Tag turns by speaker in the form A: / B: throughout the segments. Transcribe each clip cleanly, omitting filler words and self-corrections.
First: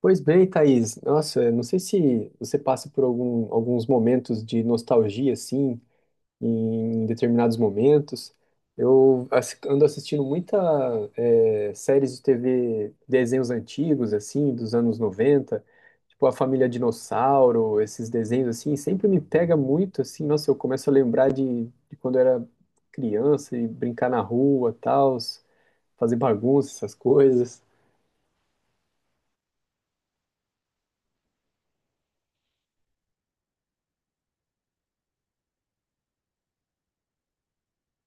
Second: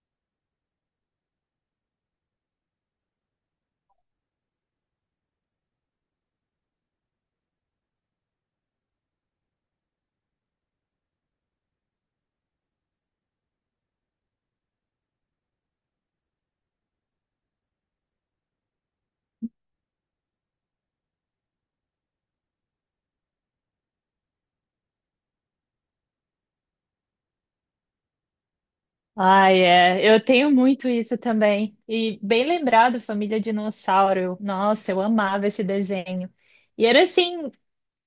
A: Pois bem, Thaís. Nossa, eu não sei se você passa por alguns momentos de nostalgia, assim, em determinados momentos. Ando assistindo muita séries de TV, desenhos antigos, assim, dos anos 90, tipo A Família Dinossauro, esses desenhos, assim, sempre me pega muito, assim, nossa, eu começo a lembrar de quando eu era criança e brincar na rua, tals, fazer bagunça, essas coisas.
B: Ai, é. Eu tenho muito isso também. E bem lembrado, Família Dinossauro. Nossa, eu amava esse desenho. E era assim,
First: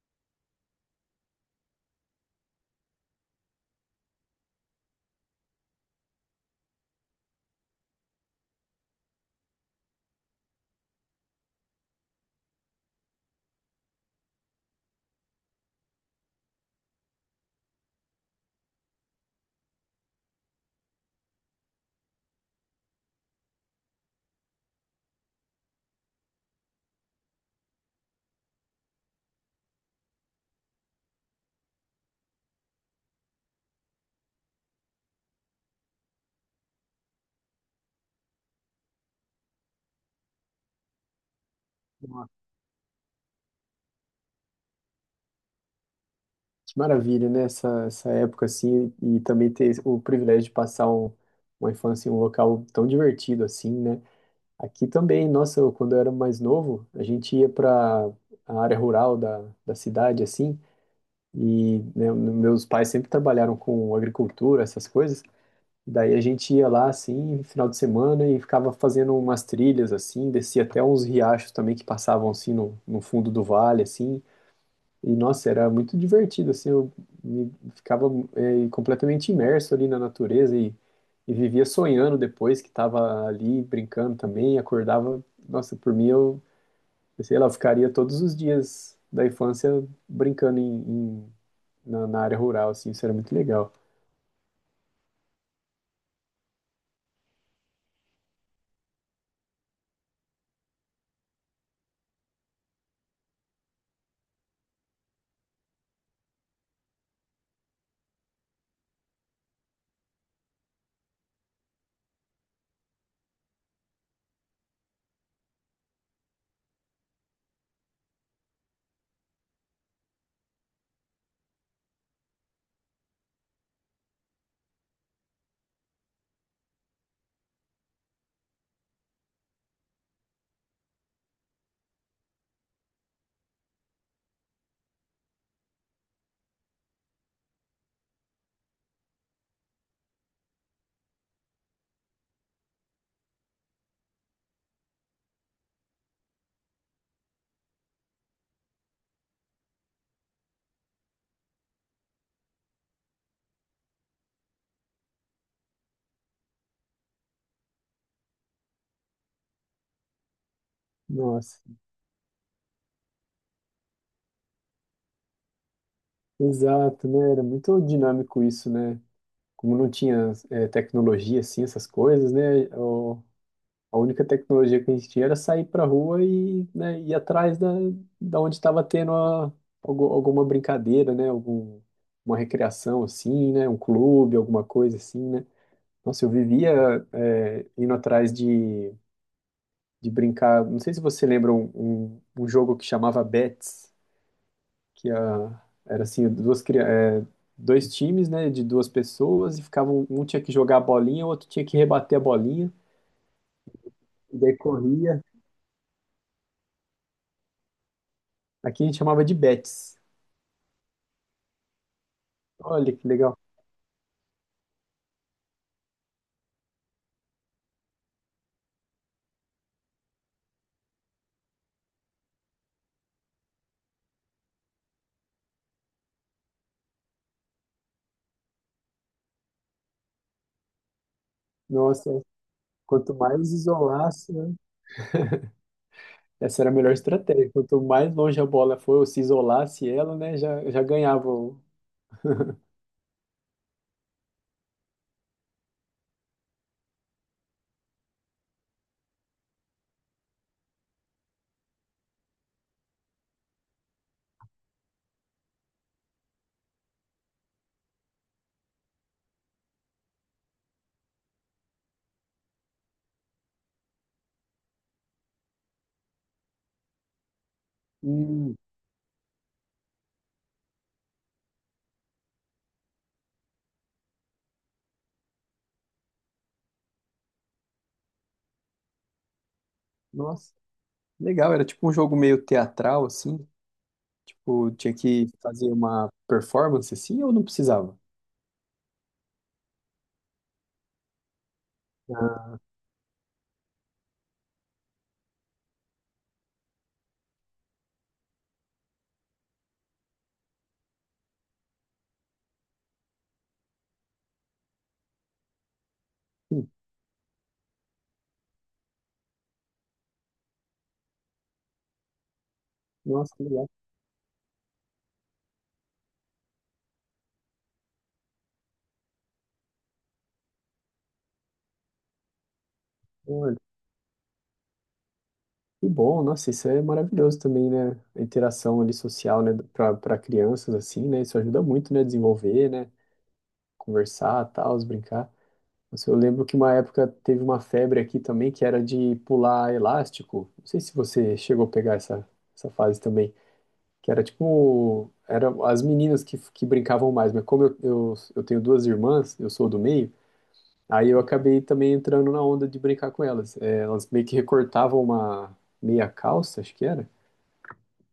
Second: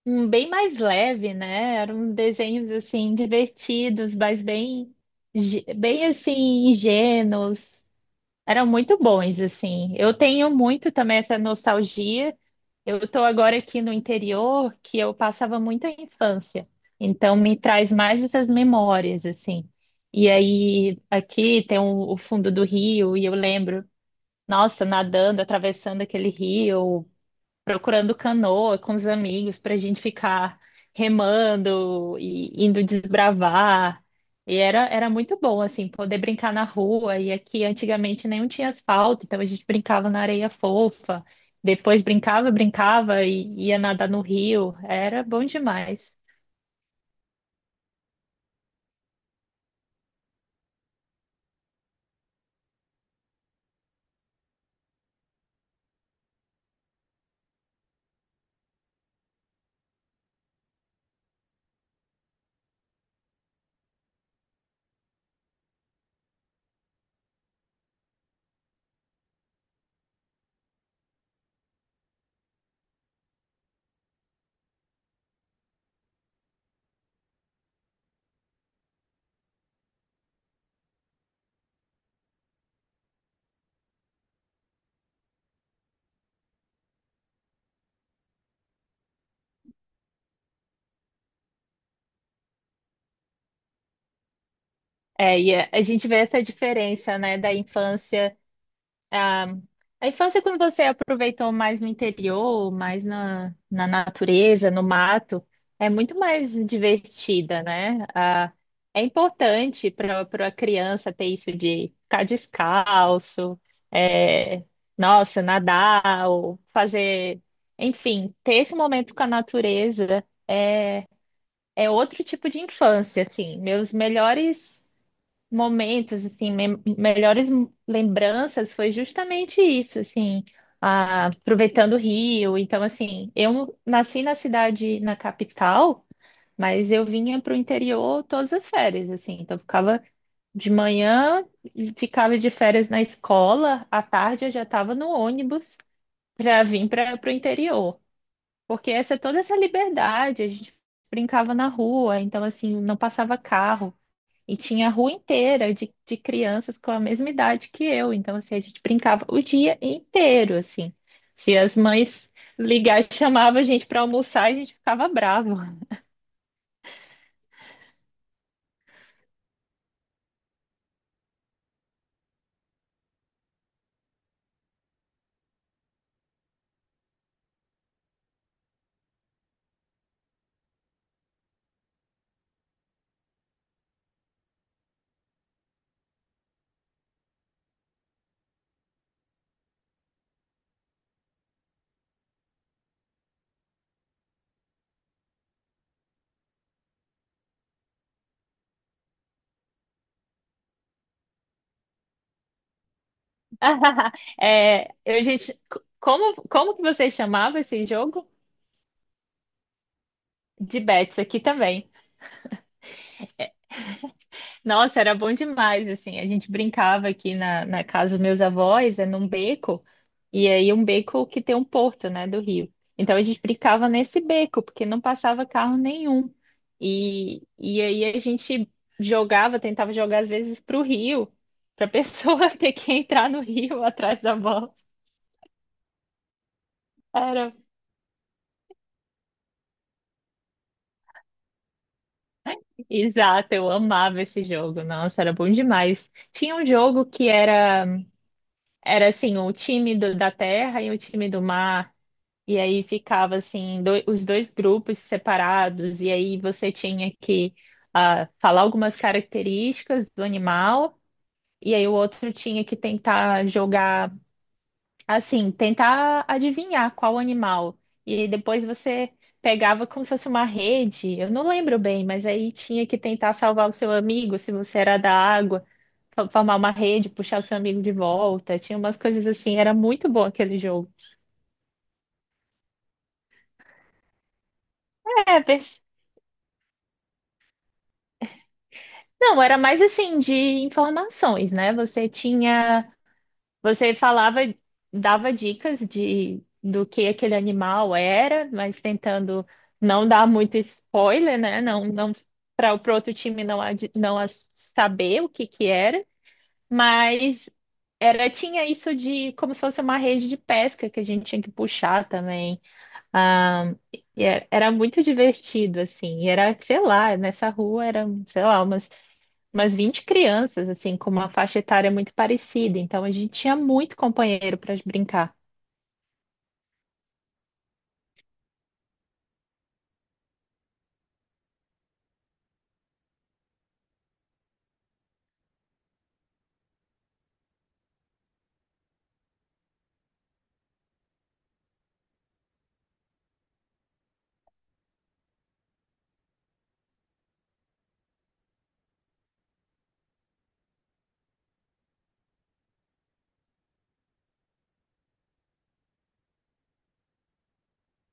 B: um bem mais leve, né? Eram desenhos assim divertidos, mas bem, bem assim ingênuos. Eram muito bons, assim. Eu tenho muito também essa nostalgia. Eu estou agora aqui no interior, que eu passava muita infância. Então, me traz mais essas memórias, assim. E aí, aqui tem o fundo do rio, e eu lembro, nossa, nadando, atravessando aquele rio, procurando canoa com os amigos para a gente ficar remando e indo desbravar. E era muito bom, assim, poder brincar na rua. E aqui antigamente nem tinha asfalto, então a gente brincava na areia fofa. Depois brincava, brincava e ia nadar no rio. Era bom demais.
A: Maravilha, né? Essa época assim, e também ter o privilégio de passar uma infância em um local tão divertido assim, né? Aqui também, nossa, eu, quando eu era mais novo, a gente ia para a área rural da cidade, assim, e né, meus pais sempre trabalharam com agricultura, essas coisas, daí a gente ia lá, assim, final de semana e ficava fazendo umas trilhas, assim, descia até uns riachos também que passavam, assim, no fundo do vale, assim, e, nossa, era muito divertido, assim, ficava completamente imerso ali na natureza e vivia sonhando depois que estava ali brincando também, acordava, nossa, por mim eu, sei lá, eu ficaria todos os dias da infância brincando em- na área rural, assim, isso era muito legal.
B: É, e a gente vê essa diferença, né, da infância. Ah, a infância, é quando você aproveitou mais no interior, mais na, na natureza, no mato, é muito mais divertida, né? Ah, é importante para a criança ter isso de ficar descalço, é, nossa, nadar, ou fazer, enfim, ter esse momento com a natureza é, é outro tipo de infância, assim. Meus melhores momentos, assim, melhores lembranças foi justamente isso, assim, aproveitando o rio. Então, assim, eu nasci na cidade, na capital, mas eu vinha para o interior todas as férias, assim, então eu ficava de manhã, ficava de férias na escola, à tarde eu já estava no ônibus para vir para o interior, porque essa toda essa liberdade, a gente brincava na rua, então, assim, não passava carro. E tinha a rua inteira de crianças com a mesma idade que eu. Então, assim, a gente brincava o dia inteiro, assim. Se
A: Nossa,
B: as mães ligar, chamavam a gente para almoçar, a gente ficava bravo.
A: exato, né, era muito dinâmico isso, né, como não tinha tecnologia, assim, essas coisas, né, o- A única tecnologia que a gente tinha era sair para rua e, né, ir atrás da onde estava tendo alguma brincadeira, né? Algum, uma recreação assim, né? Um clube, alguma coisa assim, né? Nossa, eu vivia indo atrás de brincar. Não sei se você lembra um jogo que chamava Bets, que a, era assim, dois times, né? De duas pessoas e ficavam, um tinha que jogar a bolinha, o outro tinha que rebater a bolinha. E daí
B: É,
A: corria.
B: eu, gente, como, como que você chamava esse jogo?
A: Aqui a gente chamava de Bets.
B: De bets aqui também.
A: Olha que legal.
B: Nossa, era bom demais, assim. A gente brincava aqui na, na casa dos meus avós, é num beco, e aí um beco que tem um porto, né, do rio. Então a gente brincava nesse beco, porque não passava carro nenhum. E aí a gente jogava, tentava jogar às vezes pro rio, para a
A: Nossa,
B: pessoa ter que
A: quanto
B: entrar no
A: mais
B: rio atrás
A: isolasse,
B: da
A: né?
B: bola.
A: Essa era a melhor estratégia.
B: Era,
A: Quanto mais longe a bola foi, ou se isolasse ela, né? Já, já ganhava. O-
B: exato, eu amava esse jogo. Nossa, era bom demais. Tinha um jogo que era assim, o da terra e o time do mar. E aí ficava assim, os dois grupos separados, e aí você tinha que ah, falar algumas características do animal, e aí o outro tinha que tentar jogar, assim, tentar adivinhar qual animal. E aí
A: Hum,
B: depois você pegava como se fosse uma rede, eu não lembro bem, mas aí tinha que tentar salvar o seu amigo, se você era da água, formar uma rede, puxar o seu amigo de volta, tinha umas coisas assim, era muito bom
A: nossa,
B: aquele jogo.
A: legal. Era tipo um jogo meio teatral, assim. Tipo, tinha que
B: É,
A: fazer uma performance assim ou não precisava?
B: não, era mais assim de informações, né? Você tinha, você falava, dava dicas de do que aquele animal era, mas tentando não dar muito spoiler, né? Não, não para o pro outro time não saber o que que era,
A: Hum,
B: mas era tinha isso de como se fosse uma rede de pesca que a gente tinha que puxar também.
A: nossa, que legal.
B: Ah, e era muito divertido assim. E era, sei lá, nessa rua era, sei lá, umas 20 crianças, assim, com uma faixa etária muito parecida. Então a gente tinha
A: Olha,
B: muito companheiro para brincar.
A: que bom, nossa, isso é maravilhoso também, né? A interação ali social, né? Pra crianças, assim, né? Isso ajuda muito, né? Desenvolver, né? Conversar, tal, brincar. Nossa, eu lembro que uma época teve uma febre aqui também, que era de pular elástico. Não sei se você chegou a pegar essa fase também. Que era tipo. Eram as meninas que brincavam mais, mas como eu tenho duas irmãs, eu sou do meio, aí eu acabei também entrando na onda de brincar com elas. É, elas meio que recortavam uma meia calça, acho que era,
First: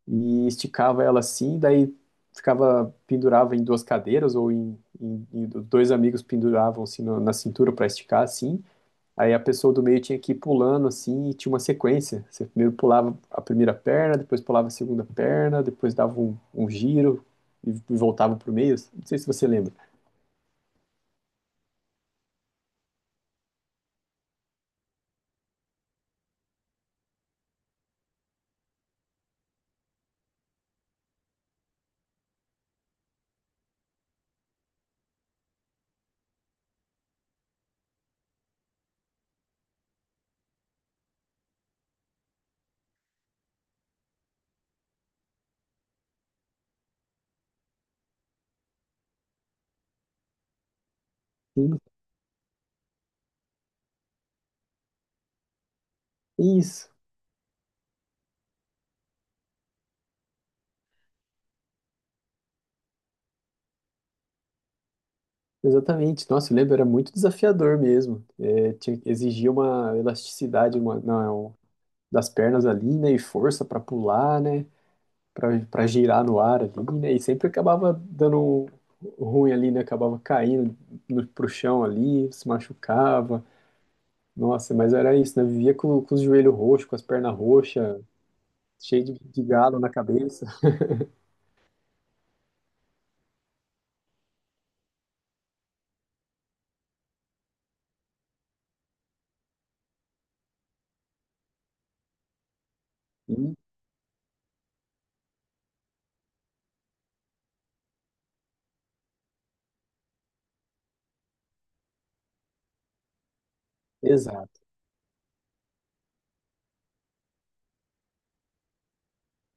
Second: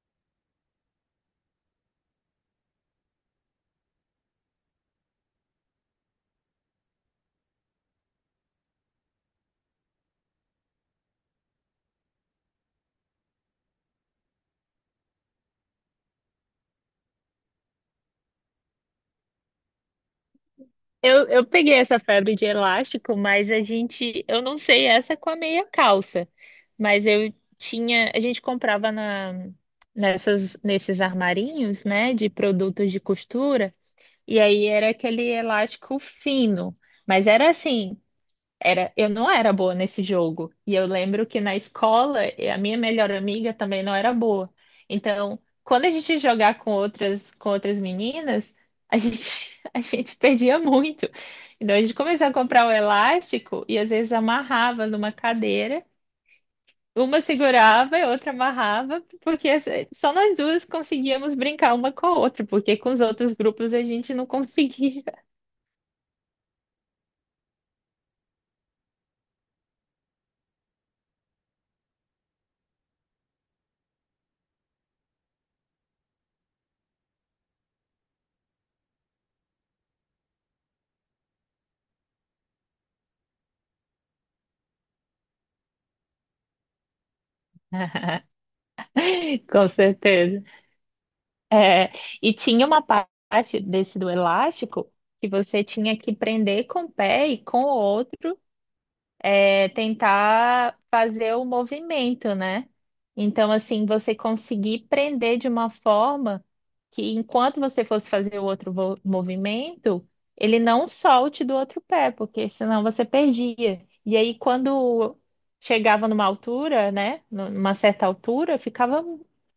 A: e esticava ela assim, daí ficava, pendurava em duas cadeiras, ou dois amigos penduravam assim na cintura para esticar assim. Aí a pessoa do meio tinha que ir pulando assim, e tinha uma sequência. Você primeiro pulava a primeira perna, depois pulava a segunda perna, depois dava um giro e voltava pro meio. Não sei se você lembra.
B: Eu peguei essa febre de elástico, mas a gente, eu não sei essa com a meia calça, mas eu tinha, a gente comprava na, nessas, nesses armarinhos, né, de produtos de costura, e aí era aquele elástico fino, mas era assim. Era, eu não era boa nesse jogo. E eu lembro que na escola, a minha melhor amiga também não era boa. Então, quando a gente ia jogar com outras meninas, a gente, a gente perdia muito. Então,
A: Sim.
B: a gente começou a comprar o elástico e às vezes amarrava numa cadeira.
A: Isso,
B: Uma segurava e outra amarrava, só nós duas conseguíamos brincar uma com a outra, porque com os outros grupos a gente não conseguia.
A: exatamente. Nossa, eu lembro, era muito desafiador mesmo. É, tinha, exigia uma elasticidade uma, não, é um, das pernas ali, né? E força para pular, né? Pra girar no ar ali, né? E sempre acabava dando um ruim ali, né? Acabava caindo no, pro chão ali, se machucava. Nossa, mas era isso, né? Vivia com os joelhos roxos, com as pernas roxas, cheio de
B: Com
A: galo na
B: certeza.
A: cabeça.
B: É, e tinha uma parte desse do elástico que você tinha que prender com o pé e com o outro é, tentar fazer o movimento, né? Então,
A: Sim,
B: assim, você conseguir prender de uma forma que, enquanto você fosse fazer o outro movimento, ele não solte do outro pé, porque senão você perdia. E aí,
A: exato.
B: quando chegava numa altura, né? Numa certa altura, ficava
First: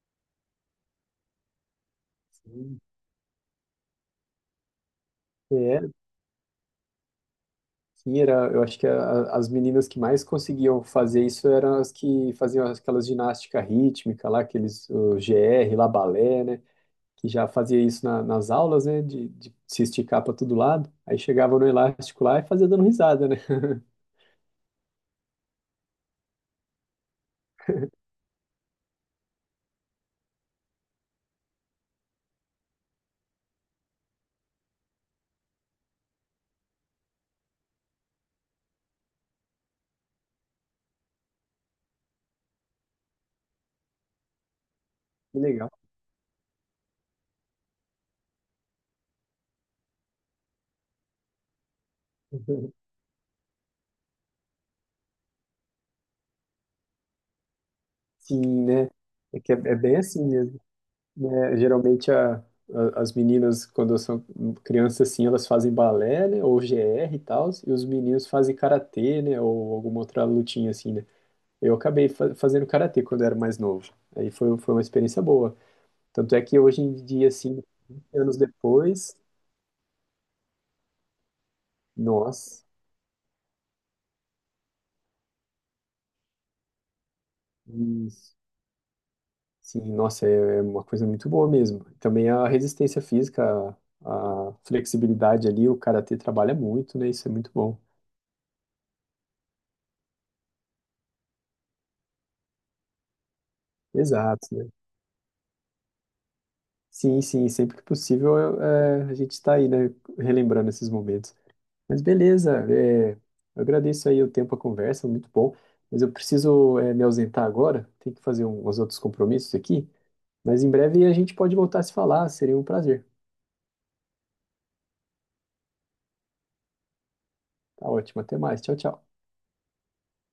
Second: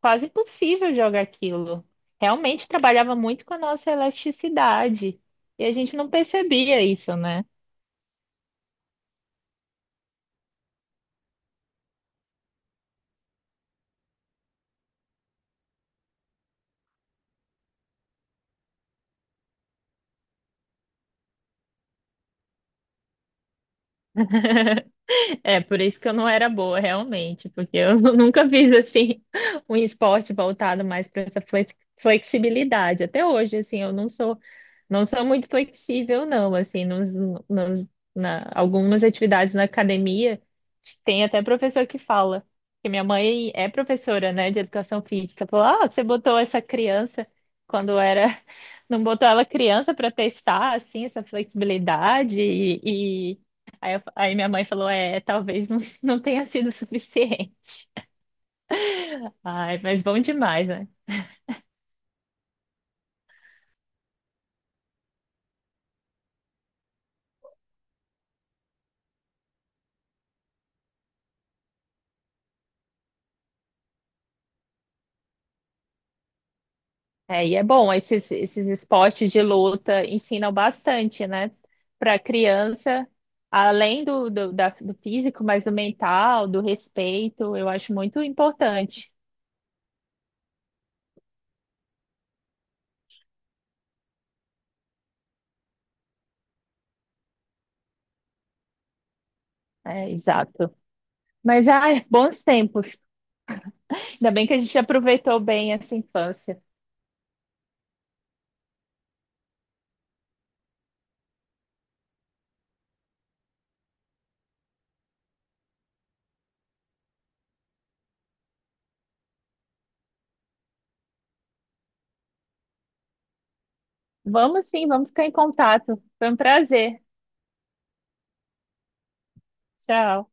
B: quase impossível jogar aquilo. Realmente
A: Sim.
B: trabalhava muito com a nossa elasticidade. E a
A: É,
B: gente não percebia isso, né?
A: sim, era, eu acho que a- as meninas que mais conseguiam fazer isso eram as que faziam aquelas ginástica rítmica lá, aqueles o GR, lá balé, né? Que já fazia isso na- nas aulas, né? De se esticar para todo lado. Aí chegava no elástico lá e fazia dando risada, né?
B: É, por isso que eu não era boa, realmente, porque eu nunca fiz assim um esporte voltado mais para essa flexibilidade. Até hoje, assim, eu não sou não sou muito flexível, não, assim, nos- na, algumas atividades na academia tem até professor que fala, que minha mãe é professora, né, de educação
A: Que
B: física, falou,
A: legal.
B: ah, você botou essa criança quando era, não botou ela criança para testar, assim, essa flexibilidade e aí, aí minha mãe falou, é, talvez não, não tenha sido suficiente.
A: Sim, né? É que é
B: Ai,
A: bem
B: mas bom
A: assim mesmo.
B: demais, né?
A: Né, geralmente as meninas, quando são crianças assim, elas fazem balé, né, ou GR e tal, e os meninos fazem karatê, né, ou alguma outra lutinha assim, né. Eu acabei fazendo karatê quando eu era mais novo. Aí foi uma experiência boa. Tanto é que hoje em dia,
B: É, e
A: assim,
B: é bom,
A: 20 anos
B: esses
A: depois,
B: esportes de luta ensinam bastante, né? Para a
A: nossa,
B: criança, além do físico, mas do mental, do respeito, eu acho muito
A: isso,
B: importante.
A: sim, nossa, é uma coisa muito boa mesmo. Também a resistência física, a flexibilidade ali, o karatê trabalha muito, né, isso é muito bom.
B: É, exato. Mas, ai, bons tempos. Ainda
A: Exato,
B: bem que a
A: né.
B: gente aproveitou bem essa infância.
A: Sim, sim, sempre que possível a gente está aí, né, relembrando esses momentos. Mas beleza, eu agradeço aí o tempo, a conversa, muito bom. Mas eu preciso me ausentar agora, tenho que fazer uns outros compromissos aqui. Mas em breve a gente pode voltar a se falar, seria um prazer.
B: Vamos sim, vamos ficar em contato. Foi um prazer.
A: Tá ótimo, até mais, tchau, tchau.
B: Tchau.